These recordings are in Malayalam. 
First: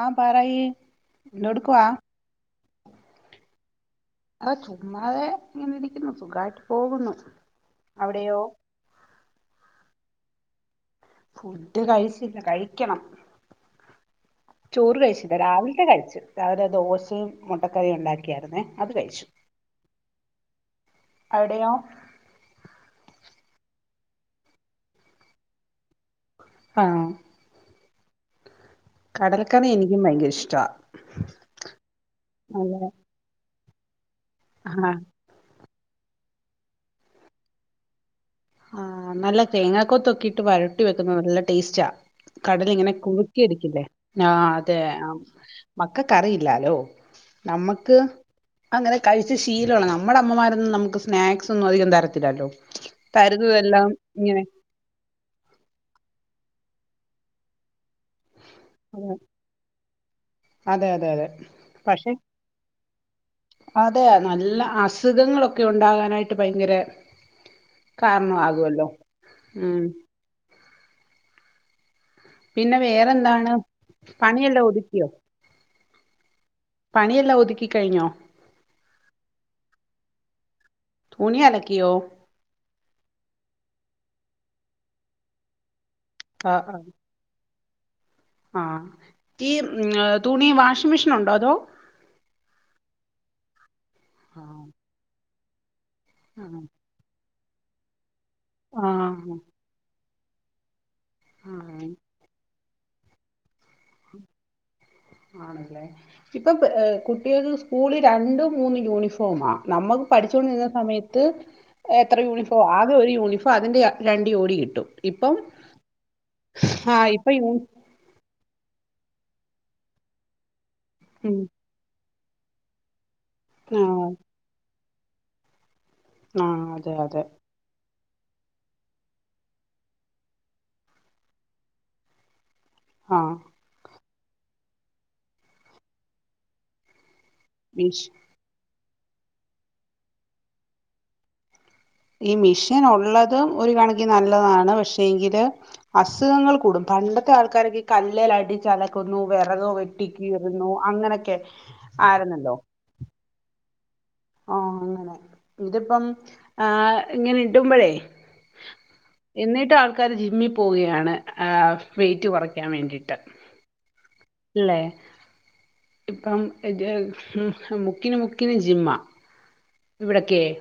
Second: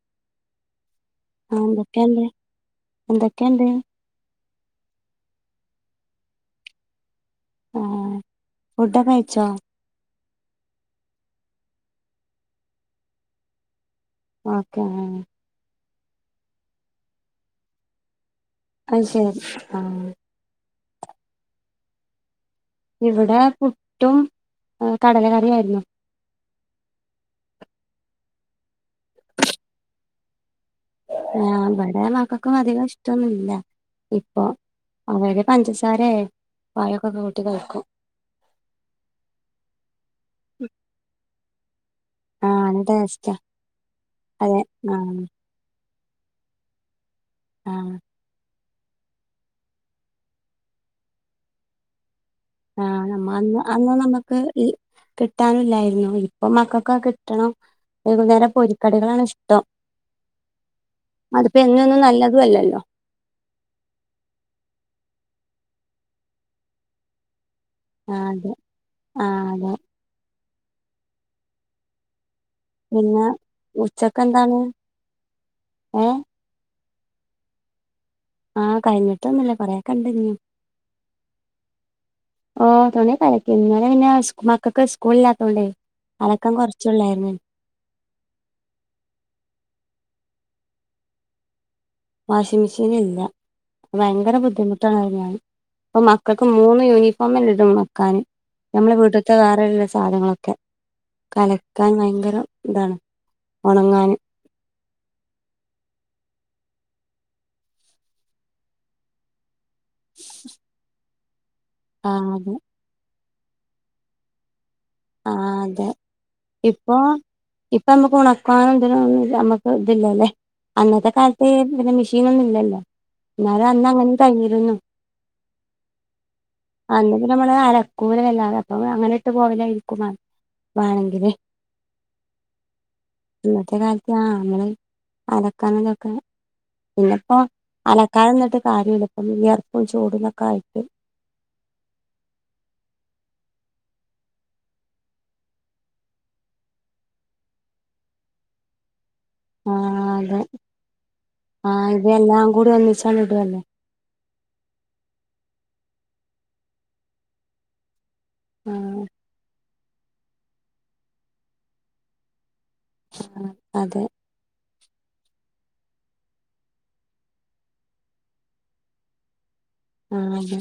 ആഹ് പറയി ആഹ് എന്തൊക്കെയണ്ട് എന്തൊക്കെയണ്ട്? ആ ചുമ്മാതെ ഇങ്ങനെ ഇരിക്കുന്നു സുഖായിട്ട് പോകുന്നു അവിടെയോ? ഫുഡക്കെ കഴിച്ചോ? ഫുഡ് കഴിച്ചില്ല കഴിക്കണം. ഓക്കെ ചോറ് ആഹ് കഴിച്ചില്ലാ രാവിലത്തെ കഴിച്ചു രാവിലെ ദോശയും മുട്ടക്കറിയും ഉണ്ടാക്കിയാരുന്നേ അത് ശരി ആഹ് അവിടെയോ ഇവിടെ പുട്ടും കടല കറിയായിരുന്നു ആഹ് കടലക്കറി എനിക്കും ഭയങ്കര ഇഷ്ട്ടാ ആ ഇവിടെ മക്കൾക്കും അധികം ഇഷ്ടൊന്നുല്ല ഇപ്പൊ ആഹ് അവരക്കെ പഞ്ചസാരയെ അയക്കെ കൂട്ടി കഴിക്കും. ആഹ് നല്ല തേങ്ങകൊത്തൊക്കെയിട്ട് വരട്ടി വെക്കുന്നത് നല്ല ടേസ്റ്റാ ആഹ് നല്ല കടലിങ്ങനെ ടേസ്റ്റാ കുറുക്കിരിക്കില്ലേ ആ അതെ ആ മക്കക്കറിയില്ലാലോ ആഹ് നമ്മക്ക് അങ്ങനെ കഴിച്ച് ശീലമാണ് നമ്മുടെ അമ്മമാരൊന്നും നമുക്ക് സ്നാക്സ് ഒന്നും അധികം തരത്തില്ലല്ലോ ആഹ് നമ്മ കരുതും അന്ന് എല്ലാം അന്ന് നമ്മക്ക് ഇങ്ങനെ ഈ കിട്ടാനില്ലായിരുന്നു ഇപ്പൊ മക്കക്കക്കെ കിട്ടണം. വൈകുന്നേരം പൊരിക്കടികളാണ് ഇഷ്ടം. അതെ അതെ അതെ അതിപ്പ എന്നൊന്നും പക്ഷെ നല്ലതും അല്ലല്ലോ. അതെ നല്ല അസുഖങ്ങളൊക്കെ ഉണ്ടാകാനായിട്ട് ഭയങ്കര ആഹ് കാരണം അതെ ആകുമല്ലോ ആഹ് അതെ ഉം പിന്നെ ഉച്ചക്ക് എന്താണ് പണിയെല്ലാം ഒതുക്കിയോ ഏ പണിയെല്ലാം ഒതുക്കി കഴിഞ്ഞോ? ആഹ് കഴിഞ്ഞിട്ടൊന്നു ഇല്ല കുറെയൊക്കെ ഇണ്ട് ഇനിയും തുണി അലക്കിയോ? ഓ തുണിയൊക്കെ അലക്കി ഇന്നലെ പിന്നെ മക്കൾക്ക് സ്കൂൾ ഇല്ലാത്തോണ്ടേ അലക്കാൻ കുറച്ചേ ഉള്ളായിരുന്നു. ആ ഈ തുണി വാഷിംഗ് മെഷീൻ ഉണ്ടോ അതോ വാഷിംഗ് മെഷീൻ ഇല്ല ഭയങ്കര ബുദ്ധിമുട്ടാണ് ഇപ്പൊ മക്കൾക്ക് ആഹ് മൂന്ന് യൂണി [unintelligible] ഇതും വെക്കാൻ നമ്മുടെ വീട്ടിലത്തെ വേറെള്ള സാധനങ്ങളൊക്കെ ഒക്കെ ആഹ് അലക്കാൻ ഭയങ്കര ഇതാണ് ഉണങ്ങാനും ആണല്ലേ ഇപ്പൊ പ് കുട്ടികൾ സ്കൂളി രണ്ടു മൂന്ന് യൂണിഫോമാ നമ്മുക്ക് പഠിച്ചോണ്ടിരുന്ന സമയത്ത് ആ എത്ര അതെ യൂണിഫോം ആ അകെ ഒരു യൂണിഫോം അതിന്റെ ര രണ്ട് ജോഡി കിട്ടും ആ ഇപ്പം അതെ ആ ഇപ്പൊ യൂ ഇപ്പം നമുക്ക് ഉണക്കാൻ തിനൊന്നും ഇല്ല നമക്ക് ഇതില്ലല്ലേ അന്നത്തെ ഉം കാലത്ത് ഇങ്ങനെ മെഷീൻ ഒന്നും ഇല്ലല്ലോ എന്നാലും അന്ന് ആഹ് അങ്ങനെ കഴിഞ്ഞിരുന്നു. ആഹ് അതെ അതെ അന്നിട്ട് നമ്മള് അലക്കൂലെ അല്ലാതെ അപ്പൊ അങ്ങനെ ഇട്ട് പോവലായി [unintelligible] വാണെങ്കിൽ ആഹ് ഇന്നത്തെ കാലത്ത് ആഹ് അങ്ങനെ അലക്കാനുംതാക്കാനും പിന്നെ ഇപ്പോ വിഷ് അലക്കാതെ നിന്നിട്ട് കാര്യല്ല ഇപ്പ വിയർപ്പും ചൂടും ഇതൊക്കെ ആയിട്ട് ഈ മിഷീൻ ഉള്ളതും ഒരു കണകിന് നല്ലതാണ് പക്ഷേ എങ്കില് അസുഖങ്ങൾ കൂടും പണ്ടത്തെ ആൾക്കാരോക്കെ ഈ കല്ലെൽ അടിച്ച് അല ക്കുന്നു വിറക് ആ അതെ വെട്ടിക്കീറുന്നു അങ്ങനെയൊക്കെ ആ ഇത് എല്ലാം ആയിരുന്നല്ലോ [unintelligible] ആഹ് അങ്ങനെ ഇതിപ്പം ആഹ് ഇങ്ങനെ ഇടുമ്പൊഴെ ആഹ് എന്നിട്ടും ആൾക്കാര് ജിമ്മിൽ പോവുകയാണ് ആഹ് വെയിറ്റ് കുറക്കാൻ വേണ്ടിയിട്ട് അതെ അല്ലേ ഇപ്പം [unintelligible] മുക്കിന് മുക്കിന് ജിമ്മ ആ ഇവിടൊക്കെ അതെ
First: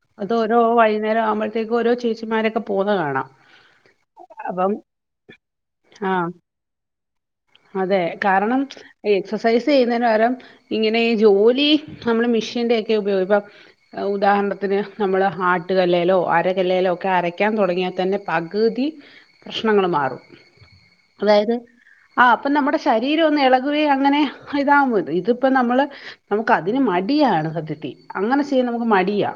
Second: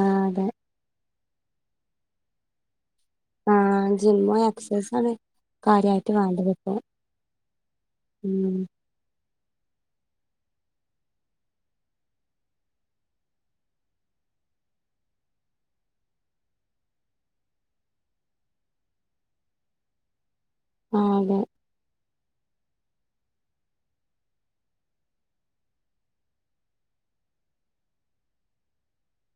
ആ അത് അതെ ഓരോ വൈകുന്നേരം ആവുമ്പോഴത്തേക്കും ഓരോ ചേച്ചിമാരോക്കെ പോകുന്ന കാണാം ആഹ് ജിമ്മ് അപ്പം എക്സൈസാണ് കാര്യായിട്ട് ആഹ് വേണ്ടത് പ്പോ അതെ കാരണം എക്സസൈസ് ചെയ്യുന്നന് പകരം ഇങ്ങനെ ഈ ജോലി നമ്മള് മിഷ്യന്റെക്കെ ഉപയോഗം പ്പോ ഉദാഹരണത്തിന് നമ്മൾ ആട്ടുകല്ലെലോ അരകല്ലെലോ ഒക്കെ അരക്കയാൻ തുടങ്ങിയാ തന്നെ പകുതി പ്രശ്നങ്ങൾ മാറും ആ അതെ അതായത് ആഹ് അപ്പോ നമ്മുടെ ശരീരം ഒന്ന് ഇളകുകെ അങ്ങനെ ഇതാവും അത് ഇതിപ്പോ നമ്മള് നമുക്ക് അതിന് മടിയാണ് സത്യത്തി അങ്ങനെ ചെയ്യന്നെ നമക്ക് മടിയാ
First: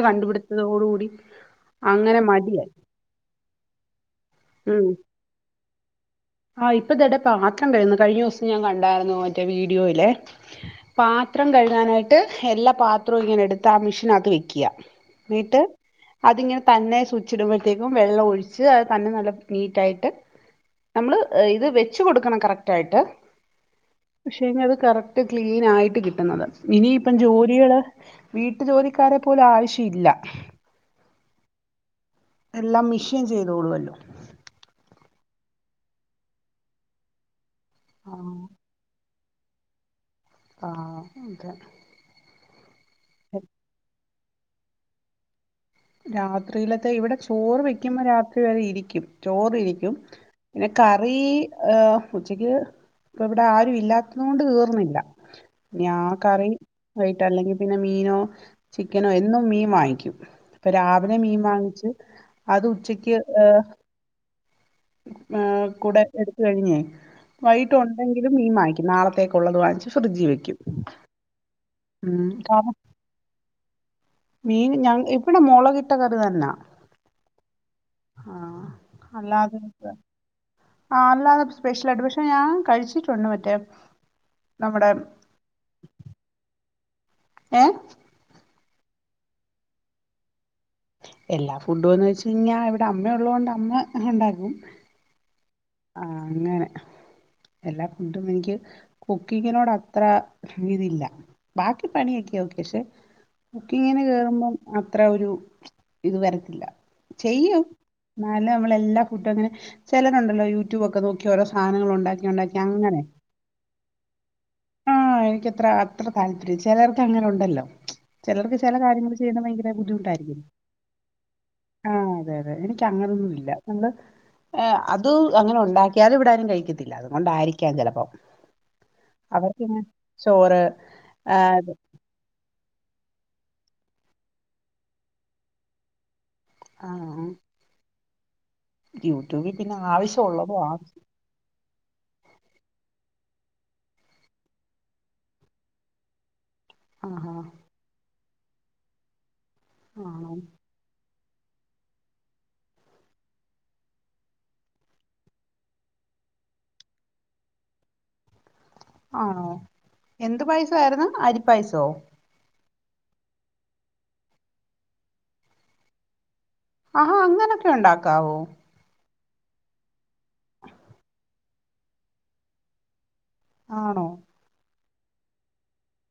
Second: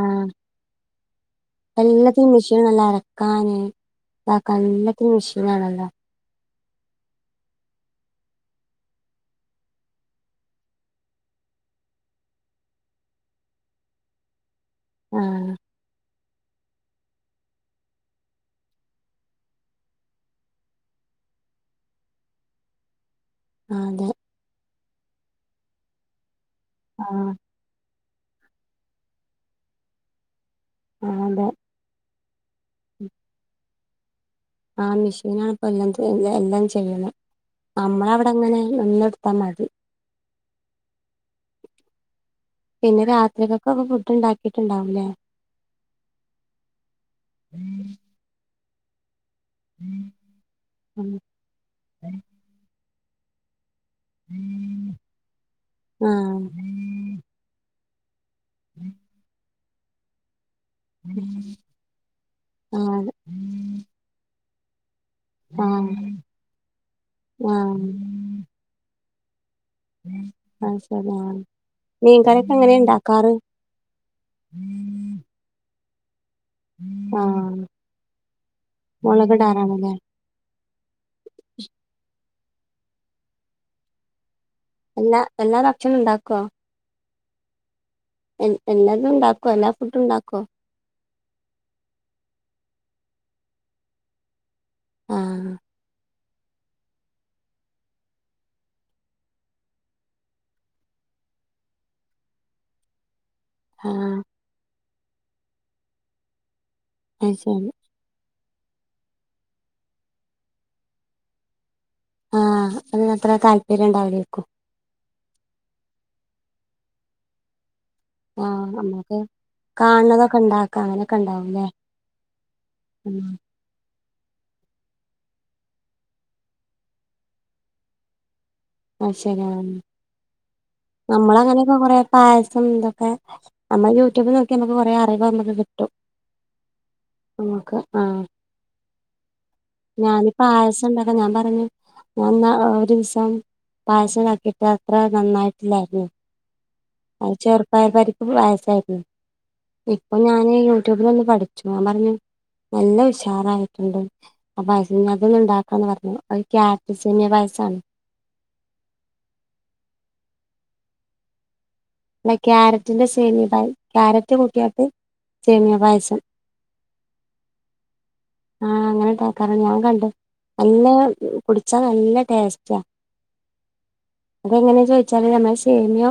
ആ കണ്ടുപിടുത്തതോട് കൂടി അങ്ങനെ എല്ലാത്തിനും മടിയ പ്പ ക്കെ എല്ലത്തിനും മിഷീനാണല്ലോ ആഹ് ഇപ്പ ഇതാടെ പാത്രം കൈകുന്നു കഴിഞ്ഞ ദിവസം ഞാൻ കണ്ടായിരുന്നു മറ്റേ വീഡിയോയിലെ പാത്രം കഴുകാനായിട്ട് എല്ലാ പാത്രവും ഇങ്ങനെ എടുത്ത് ആഹ് മിഷനത്ത് വെക്ക്യ ആ ന്നിട്ട് അതിങ്ങനെ തന്നെ സൂച്ചിടുമ്പോഴത്തേക്കും വെള്ളം ഒഴിച്ച് അത് തന്നെ നല്ല നീറ്റായിട്ട് നമ്മള് ഇത് വെച്ച് കോടുക്കണം കറക്റ്റ് ആയിട്ട് ആഹ് തെ പക്ഷെ അത് കറക്ട് ക്ലീൻ ആയിട്ട് കിട്ടുന്നത് ഇനി ആ ഇപ്പം ജോലികള് വീട്ടു ജോലിക്കാരെ പോലും ആവശ്യ ഇല്ല ആഹ് അതെ എല്ലാം മിഷിൻ ചെയ്തോളുല്ലോ ആഹ് മിഷീനാണ്പ്പോ എല്ലാം എല്ലാം ചെയ്യുന്നെ ആഹ് നമ്മളവിടെങ്ങനെ നിന്ന് കൊടുത്തമതി ആഹ് അതെ പിന്നെ രാത്രികെക്കോക്കെ ഫുഡ് ഇണ്ടാക്കിട്ടുണ്ടാവൂല്ലേ രാത്രിയിലത്തെ ഇവിടെ ചോറ് വെക്കുമ്പോ രാത്രി വരെ ഇരിക്കും ചോറിരിക്കും പിന്നെ കറി ആഹ് ങ് ഉച്ചക്ക് ഇപ്പ ഇവിടെ ആരു ഇല്ലാ ത്തോണ്ട് തീർന്നില്ല ഇനി ആഹ് കറി വയ്ട്ട് അല്ലെങ്കിൽ പിന്നെ മീനോ ചിക്കനോ എന്നും മീൻ വാങ്ങിക്കും പ്പോ രാവിലെ മീൻ വാങ്ങിച്ച് അത് ആഹ് ഉച്ചക്ക് ങ് ങ് കൂടെ ആഹ് എടുത്ത് കഴിഞ്ഞേ വൈകിട്ട് ആഹ് ഉണ്ടെങ്കിലും മീൻ വാങ്ങിക്കും നാളത്തേക്കുള്ളത് വാങ്ങിച്ചു ഫ്രഡ്ജി വെക്കിം അത് ശരി ആഹ് മീൻ കറി ഒക്കെ എങ്ങനെ ഇണ്ടാക്കാറ് മീൻ ഞാ ഇവിടെ മുളകിട്ട കറി തന്നാ ആഹ് ആഹ് അല്ലാതെ മുളകിടാറാണല്ലേ [unintelligible] ആഹ് അല്ലാതെ സ്പെഷ്യലായിട്ട് പക്ഷെ ഞാൻ കഴിച്ചിട്ടുണ്ട് മറ്റെ എല്ലാ എല്ലാ ഭക്ഷണം ഉണ്ടാക്കുവോ ഏഹ് എ എല്ലാതും ഇണ്ടാക്കോ എല്ലാ ഫുഡും ഇണ്ടാക്കോ? എല്ലാ ഫുഡുംന്ന് വെച്ച് കഴിഞ്ഞാൽ ഇവിടെ അമ്മ ഉള്ളതത് കൊണ്ട് അമ്മ ഉണ്ടകും ആഹ് ആഹ് അങ്ങനെ എല്ലാ ഫുഡും എനിക്ക് കുക്കിങ്ങിനോട് അത്ര ഇതില്ല ബാക്കി പണിയൊക്കെയാവക്കെ പക്ഷെ കുക്കിങ്ങിന് ആഹ് കേറുമ്പം അത്ര ഒരു ഇത് വരത്തില്ല അത് ചെയ്യും ശരി എന്നാല നമ്മള എല്ലാ ഫുഡും അങ്ങനെ ചിലരുണ്ടല്ലോ യൂട്യൂബ് ഒക്കെ നോക്കി ഓര സധനങ്ങളുണ്ടാ ണ്ടാക്കി ആഹ് അങ്ങനെ അതിന് അത്ര താല്പര്യം ഉണ്ടാവില്ലേക്കും ആഹ് എനിക്ക്ത്ര അത്ര താല്പര്യം ല്ല ചെലർക്ക് അങ്ങനെ ഇണ്ടല്ലോ ചെലർക്ക് ആഹ് ചില കാര്യങ്ങൾ നമ്മുക്ക് ചെയ്യുന്ന ഭയങ്കര കാണുന്നതൊക്കെ ബുദ്ധിമുട്ടായിരിക്കും ഉണ്ടാക്കാം അങ്ങനെയൊക്കെ ഉണ്ടാവുംല്ലേ ആഹ് ആന് അതെതെ എനിക്ക് ഉം അങ്ങനൊന്നുല്ല നമ്മൾ ങ് അത് അങ്ങനെ ഉണ്ടാക്കിയാലും ഇവിടാരും കഴിക്കത്തില്ല അതുകൊണ്ടായിരിക്കാം ചെലപ്പം അത്ശരി ആഹ് ചോറ് ആഹ് അത് നമ്മളങ്ങനെക്കെ കൊറെ പായസം ഇതൊക്കെ നമ്മൾ യൂട്യൂബിൽ നോക്കി നമുക്ക് കുറെ അറിവ് നമ്മക്ക് കിട്ടും ആഹ് നമക്ക് ആഹ് യൂട്യൂബിൽ പിന്നെ ആവശ്യമുള്ളതോ ആ ഞാനിപ്പായസം ഉണ്ടാക്കെ ഞാൻ പറഞ്ഞു എന്ന ഒരു ദിവസം പായസ ആക്കിയിട്ട് അത്ര നന്നായിട്ടില്ലായിരുന്നു അ ആഹാ ചെറുപ്പായപരിപ്പ് പായസ്സായി ആയിരുന്നു ഇപ്പൊ ആണോ ഞാന് യൂട്യൂബിൽ ഒന്ന് പഠിച്ചു ഞാൻ പറഞ്ഞു നല്ല ഉഷാറ ആയിട്ടുണ്ട് ആ പായസ അതൊന്ന ഉണ്ടാക്കന്ന് പറഞ്ഞു ഒരുക്യാരറ്റ സേമിയ പയസാണ് ആണോ എന്ത് പായസ ആയിരുന്നു അരിപ്പായസോ? അല്ല ക്യാരറ്റിന്റെ സേമിയ പായ ക്യാരറ്റ് കൂട്ടിയായിട്ട് സേമിയ പായസം ആഹാ അങ്ങനൊക്കെ ഉണ്ടാക്കാവോ? ആഹ് അങ്ങനെണ്ടാക്കറ ഞാൻ കണ്ടു നല്ല കുടിച്ചാ നല്ല ടേസ്റ്റാ ആണോ അതെങ്ങനാ ചോദിച്ചാല് നമ്മൾ സേമിയാ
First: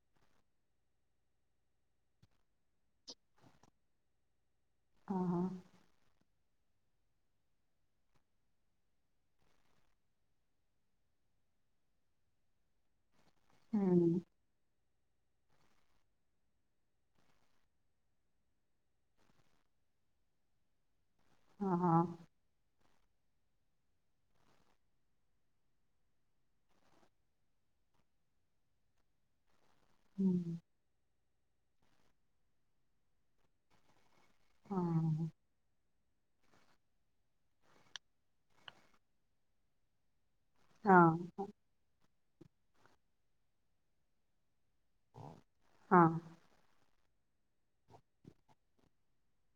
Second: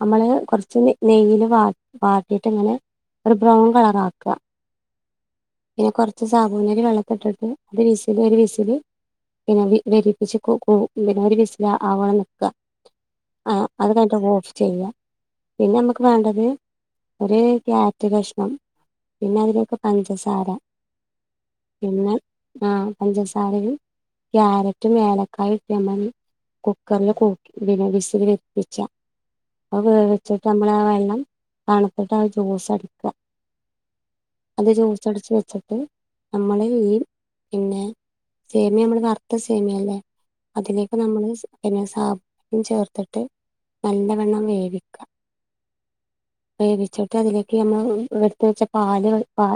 നമ്മള് കൊറച്ച് നെയ്യില് വ വാട്ടിയിട്ട് ഇങ്ങനെ ഒരു ബ്രൗൺ കളറ ആക്കുക ആഹാ പിന്നെ കുറച്ച് സാബുണരി വെള്ളത്തിട്ടിട്ട് അത് വിസില് ഒരു വിസില് പിന്നെ വരിപ്പിച്ച് പിന്നെ ഒരു വിസില ആവണം നിക്കുക ആ അത് ഉം കഴിഞ്ഞിട്ട് ഓഫ് ചെയ്യാം പിന്നെ നമുക്ക് വേണ്ടത് ഒരു ക്യാരറ്റ് കഷണം പിന്നെ അതിലൊക്കെ പഞ്ചസാര ആഹാ പിന്നെ ആഹ പഞ്ചസാരയും ക്യാരറ്റ് ഏലക്കായട്ടമതി കുക്കറില് വിസിൽ വപ്പിച്ച അത് ഉം വേവിച്ചിട്ട് നമ്മൾ ആ വെള്ളം തണുത്തിട്ട് ആ ജ്യൂസ അടിക്കുക അത് ജ്യൂസ് ആഹ് അടിച്ച് വെച്ചിട്ട് നമ്മള ഈ പിന്നെ സേമിയ നമ്മള വർത്ത സേമിയ ഇല്ലേ അതിലേക്ക് ആഹ് നമ്മള് പിന്നെ സാം ചേർത്തിട്ട് നല്ലവെണ്ണം വേവിക്കാം ആഹ് വേവിച്ചിട്ട് അതിലേക്ക് നമ്മൾ എവിടുത്ത വെച്ച പാല് പാ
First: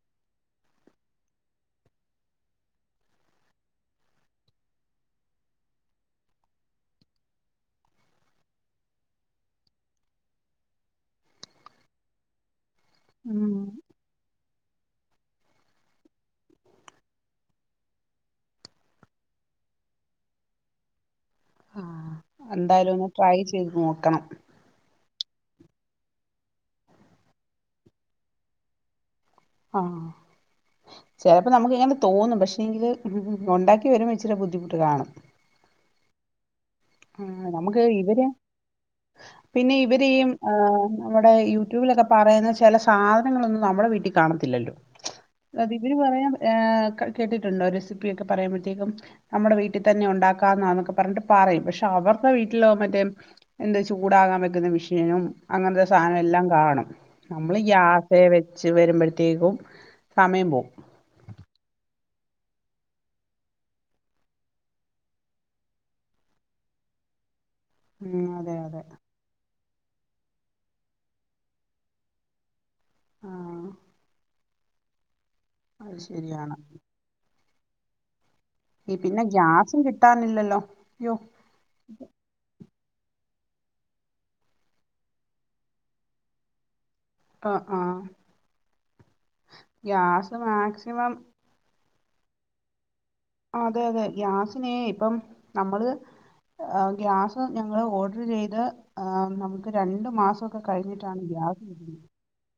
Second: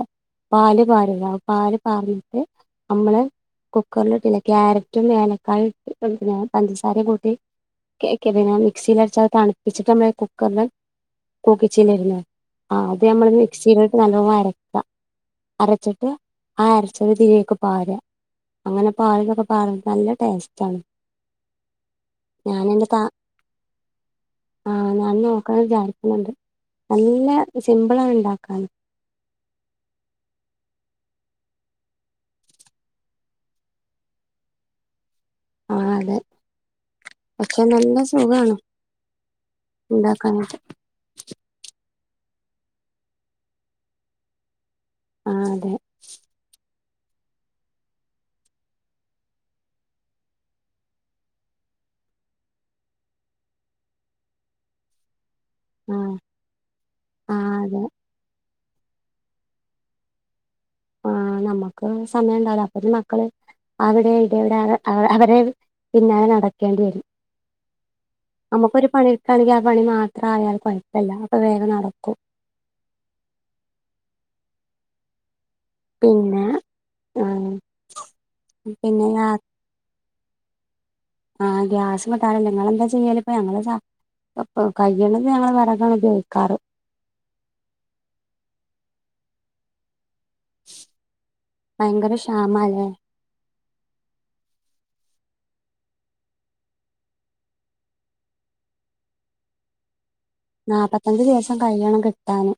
പാല് പാറുക പാല് പാറിയിട്ട് നമ്മള് കുക്കറില ഇട്ടില്ല ക്യാരറ്റും ഏലക്കായും ഇട്ട് പഞ്ചസാരയും കൂട്ടി കേക്കെ പിന്നെ മിക്സിൽ അടച്ച അത് തണുപ്പിച്ചിട്ട് നമ്മൾ കുക്കറിൽ കൂക്കിച്ചൽരുന്നു ആ അത് നമ്മള് ഉം മിക്സിയിലിട്ട് നല്ലോണം അരക്ക അരച്ചിട്ട് ആ അരച്ച തിലേക്ക് പകരുക അങ്ങനെ പകരുമ്മ പാ നല്ല ടേസ്റ്റ് ആണ് ആഹ് എന്തായാലും ഒന്ന് ട്രൈ ചെയ്ത് നോക്കണം ആഹ് ഞാൻ നോക്കാന്ന് വിചാരിക്കുന്നുണ്ട് നല്ല സിമ്പിള ആണ് ഉണ്ടാക്കാൻ ആഹ് ചിലപ്പോ നമുക്ക് ഇങ്ങനെ തോന്നും പക്ഷെങ്കില് ഉണ്ടാക്കി വരുമ്പോൾ ഇച്ചിരി ബുദ്ധിമുട്ട് കാണും ആഹ് അതെ ആഹ് പക്ഷെ മുക്ക് നല്ല ഇവരെ സുഖാണ് പിന്നെ ഇവരെയും ഉണ്ടാക്കാനായിട്ട് ആഹ് നമ്മുടെ യൂട്യൂബിലൊക്കെ പറയുന്ന ചില സാധനങ്ങളൊന്നും നമ്മുടെ വീട്ടിൽ കാണത്തില്ലല്ലോ ആ അതെ ഇർ പറയാൻ കേട്ടിട്ടുണ്ടോ റെസിപ്പിയ ഒക്കെ പറയുമ്പോഴത്തേക്കും നമ്മുടെ വീട്ടിൽ തന്നെ ഉണ്ടാക്കാന്നൊക്കെ പറഞ്ഞിട്ട് പറയും പക്ഷെ അവരുടെ വീട്ടില മറ്റേ എന്താ ചൂടാകാൻ വെക്കുന്ന മെഷീനും അങ്ങനത്തെ ആ സാധനം എല്ലാം കാണും ആ നമ്മള് അതെ ഗ്യാസേവെ വച്ച് വരുമ്പോഴത്തേക്കും സമയം പോകും ആ നമ്മുക്ക് സമയം ഉണ്ടാവില്ല അപ്പത്തി മക്കള് അവിടെ ഇടെവിടെ അവരെ പിന്നാലെ നടക്കേണ്ടി വരും ഉം അതെ അതെ നമുക്കൊരു പണി എടുക്കുകയാണെങ്കിൽ ആ പണി മാത്രം ആയാൽ കുഴപ്പമില്ല അപ്പൊ വേഗം നടക്കും ആഹ് അത് പിന്നെ ശരിയാണ് ആഹ് പിന്നെ ഗ്യാസും കിട്ടാനില്ലല്ലോ അയ്യോ ആഹ് ഗ്യാസും [unintelligible] നിങ്ങൾ എന്താ ചെയ്യല് ഇപ്പ ഞങ്ങള് ചാ അപ്പൊ കയ്യണത് ഞങ്ങള് വറകാണ് ഉപയോഗിക്കാറ്. പ്പൊ ആഹ് ഗ്യാസ് മാക്സിമം ഭയങ്കര ക്ഷാമാല്ലേ അതെ അതെ ഗ്യാസിനെ ഇപ്പം നമ്മള് ഗ്യാസ് ഞങ്ങള് ഓഡർ ചെയ്ത് നമുക്ക് രണ്ടു മാസം നാല്പ്പത്തഞ്ച് ദിവസം കഴിയണം കിട്ടാന്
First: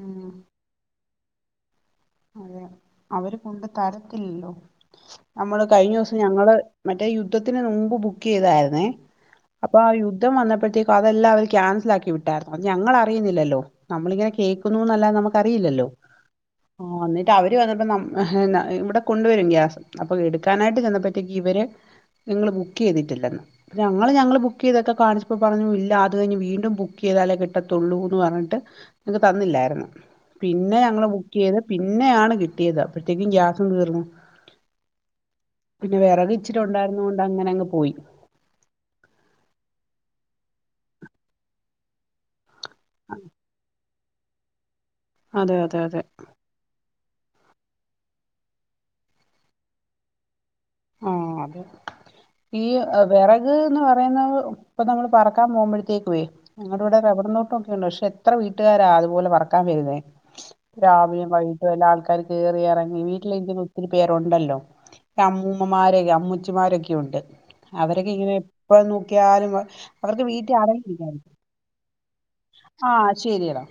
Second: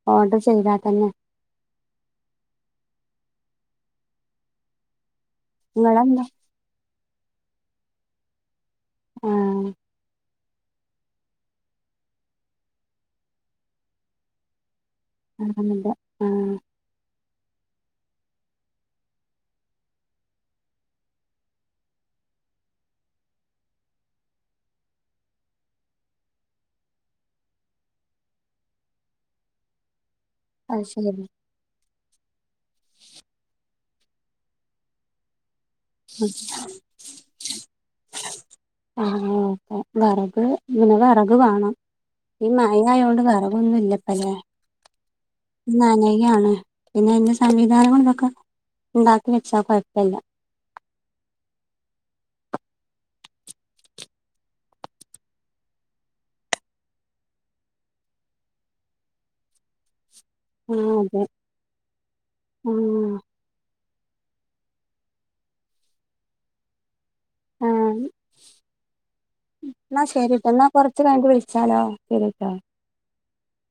ഉം ഓഡർ ചെയ്താ തന്നെ അതെ അവര് കൊണ്ട് തരത്തില്ലല്ലോ നമ്മള് കഴിഞ്ഞോസം നിങ്ങളെന്താ ഞങ്ങള് മറ്റേ യുദ്ധത്തിന് മുമ്പ് ബുക്കെയ്തായ്രുന്നേ ആഹ് അപ്പൊ ആ യുദ് യുദ്ധം വന്നപ്പഴ്ത്തേക്കും അതെല്ലാം അവര് കാൻസലാക്കി വിട്ടായ്രുന്നു അത് ഞങ്ങൾ അറിയുന്നില്ലല്ലോ നമ്മളിങ്ങനെ കേക്കുന്നുന്നല്ലാതെ നമുക്ക് അറിയില്ലല്ലോ അതെ ആഹ് ആഹ് വന്നിട്ട് അവര് വന്നപ്പോ ഇവടെ കൊണ്ടുവരും ഗ്യാസ് അപ്പൊ എട്ക്കാനായിട്ട് ചെന്നപ്പറ്റേക്ക് ഇവര് നിങ്ങള് ബുക്ക് ചെയ്തിട്ടില്ലെന്ന് ഞങ്ങള് ഞങ്ങൾ ബുക്ക് ചെയ്തക്കെ കാൺച്ചപ്പോ പറഞ്ഞു ഇല്ല അത് കഴിഞ്ഞ്‌ വീണ്ടും ബുക്കെയ്താലേ കിട്ടത്തുള്ളൂന്നർഞ്ഞിട്ട് ഞക്ക് തന്നില്ലായിര്ന്നു പിന്നെ അത് ഞങ്ങള് ശരി ബുക്ക് ചെയ്ത് പിന്നെയാണ് കിട്ടിയത്. അപ്പഴത്തേക്കും ഗ്യാസും തീർന്നു. പിന്നെ വെറക് ഇച്ചിരുണ്ടായ്രുന്നോണ്ട് അങ്ങനെ അങ്ങ് പോയി. ആഹ് വറക് ഇങ്ങനെ വറക് വാണം. ഈ മഴ ആയൊണ്ട് വറകൊന്നും ഇല്ലപ്പല്ലെ അതെ അതെ അതെ നനയാണ്. പിന്നെ അയ്ന്റെ സംവിധാനങ്ങൾ ഇതൊക്കെ ഇണ്ടാക്കി വെച്ചാ കൊയ്പ്പല്ല. ആഹ് അതെ ഈ വിറക് ന്ന് പറയുന്നത് ഇപ്പൊ നമ്മള് പറക്കാൻ പോകുമ്പഴത്തേക്കുവേ ഞങ്ങടുടെ റബ്ബറും ത്തോട്ടോക്കെ ഇണ്ട് പശേ എത്ര വീട്ടുകാരാ അതുപോലെ പറക്കാൻ വരുന്നേ ആഹ് അതെ രാവിലും വൈകിട്ടും [unintelligible] ആൾക്കാര് കേറി എറങ്ങിനി ആഹ് ട്ടിലിരിക്ക്ണ ഒത്തിരി പേരുണ്ടല്ലോ. അമ്മൂമ്മമാര്, അമ്മുച്ചിമാരൊക്കെയു ണ്ട്. ആഹ് അവരൊക്കെ ഇങ്ങനെ എപ്പ നോക്കിയാലും എന്നാ അവർക്ക് ശരിട്ടോ വീട്ടി എന്നാ അടങ്ങി കൊറച്ച് ഇരി [unintelligible] ആഹ് ശരി എടാ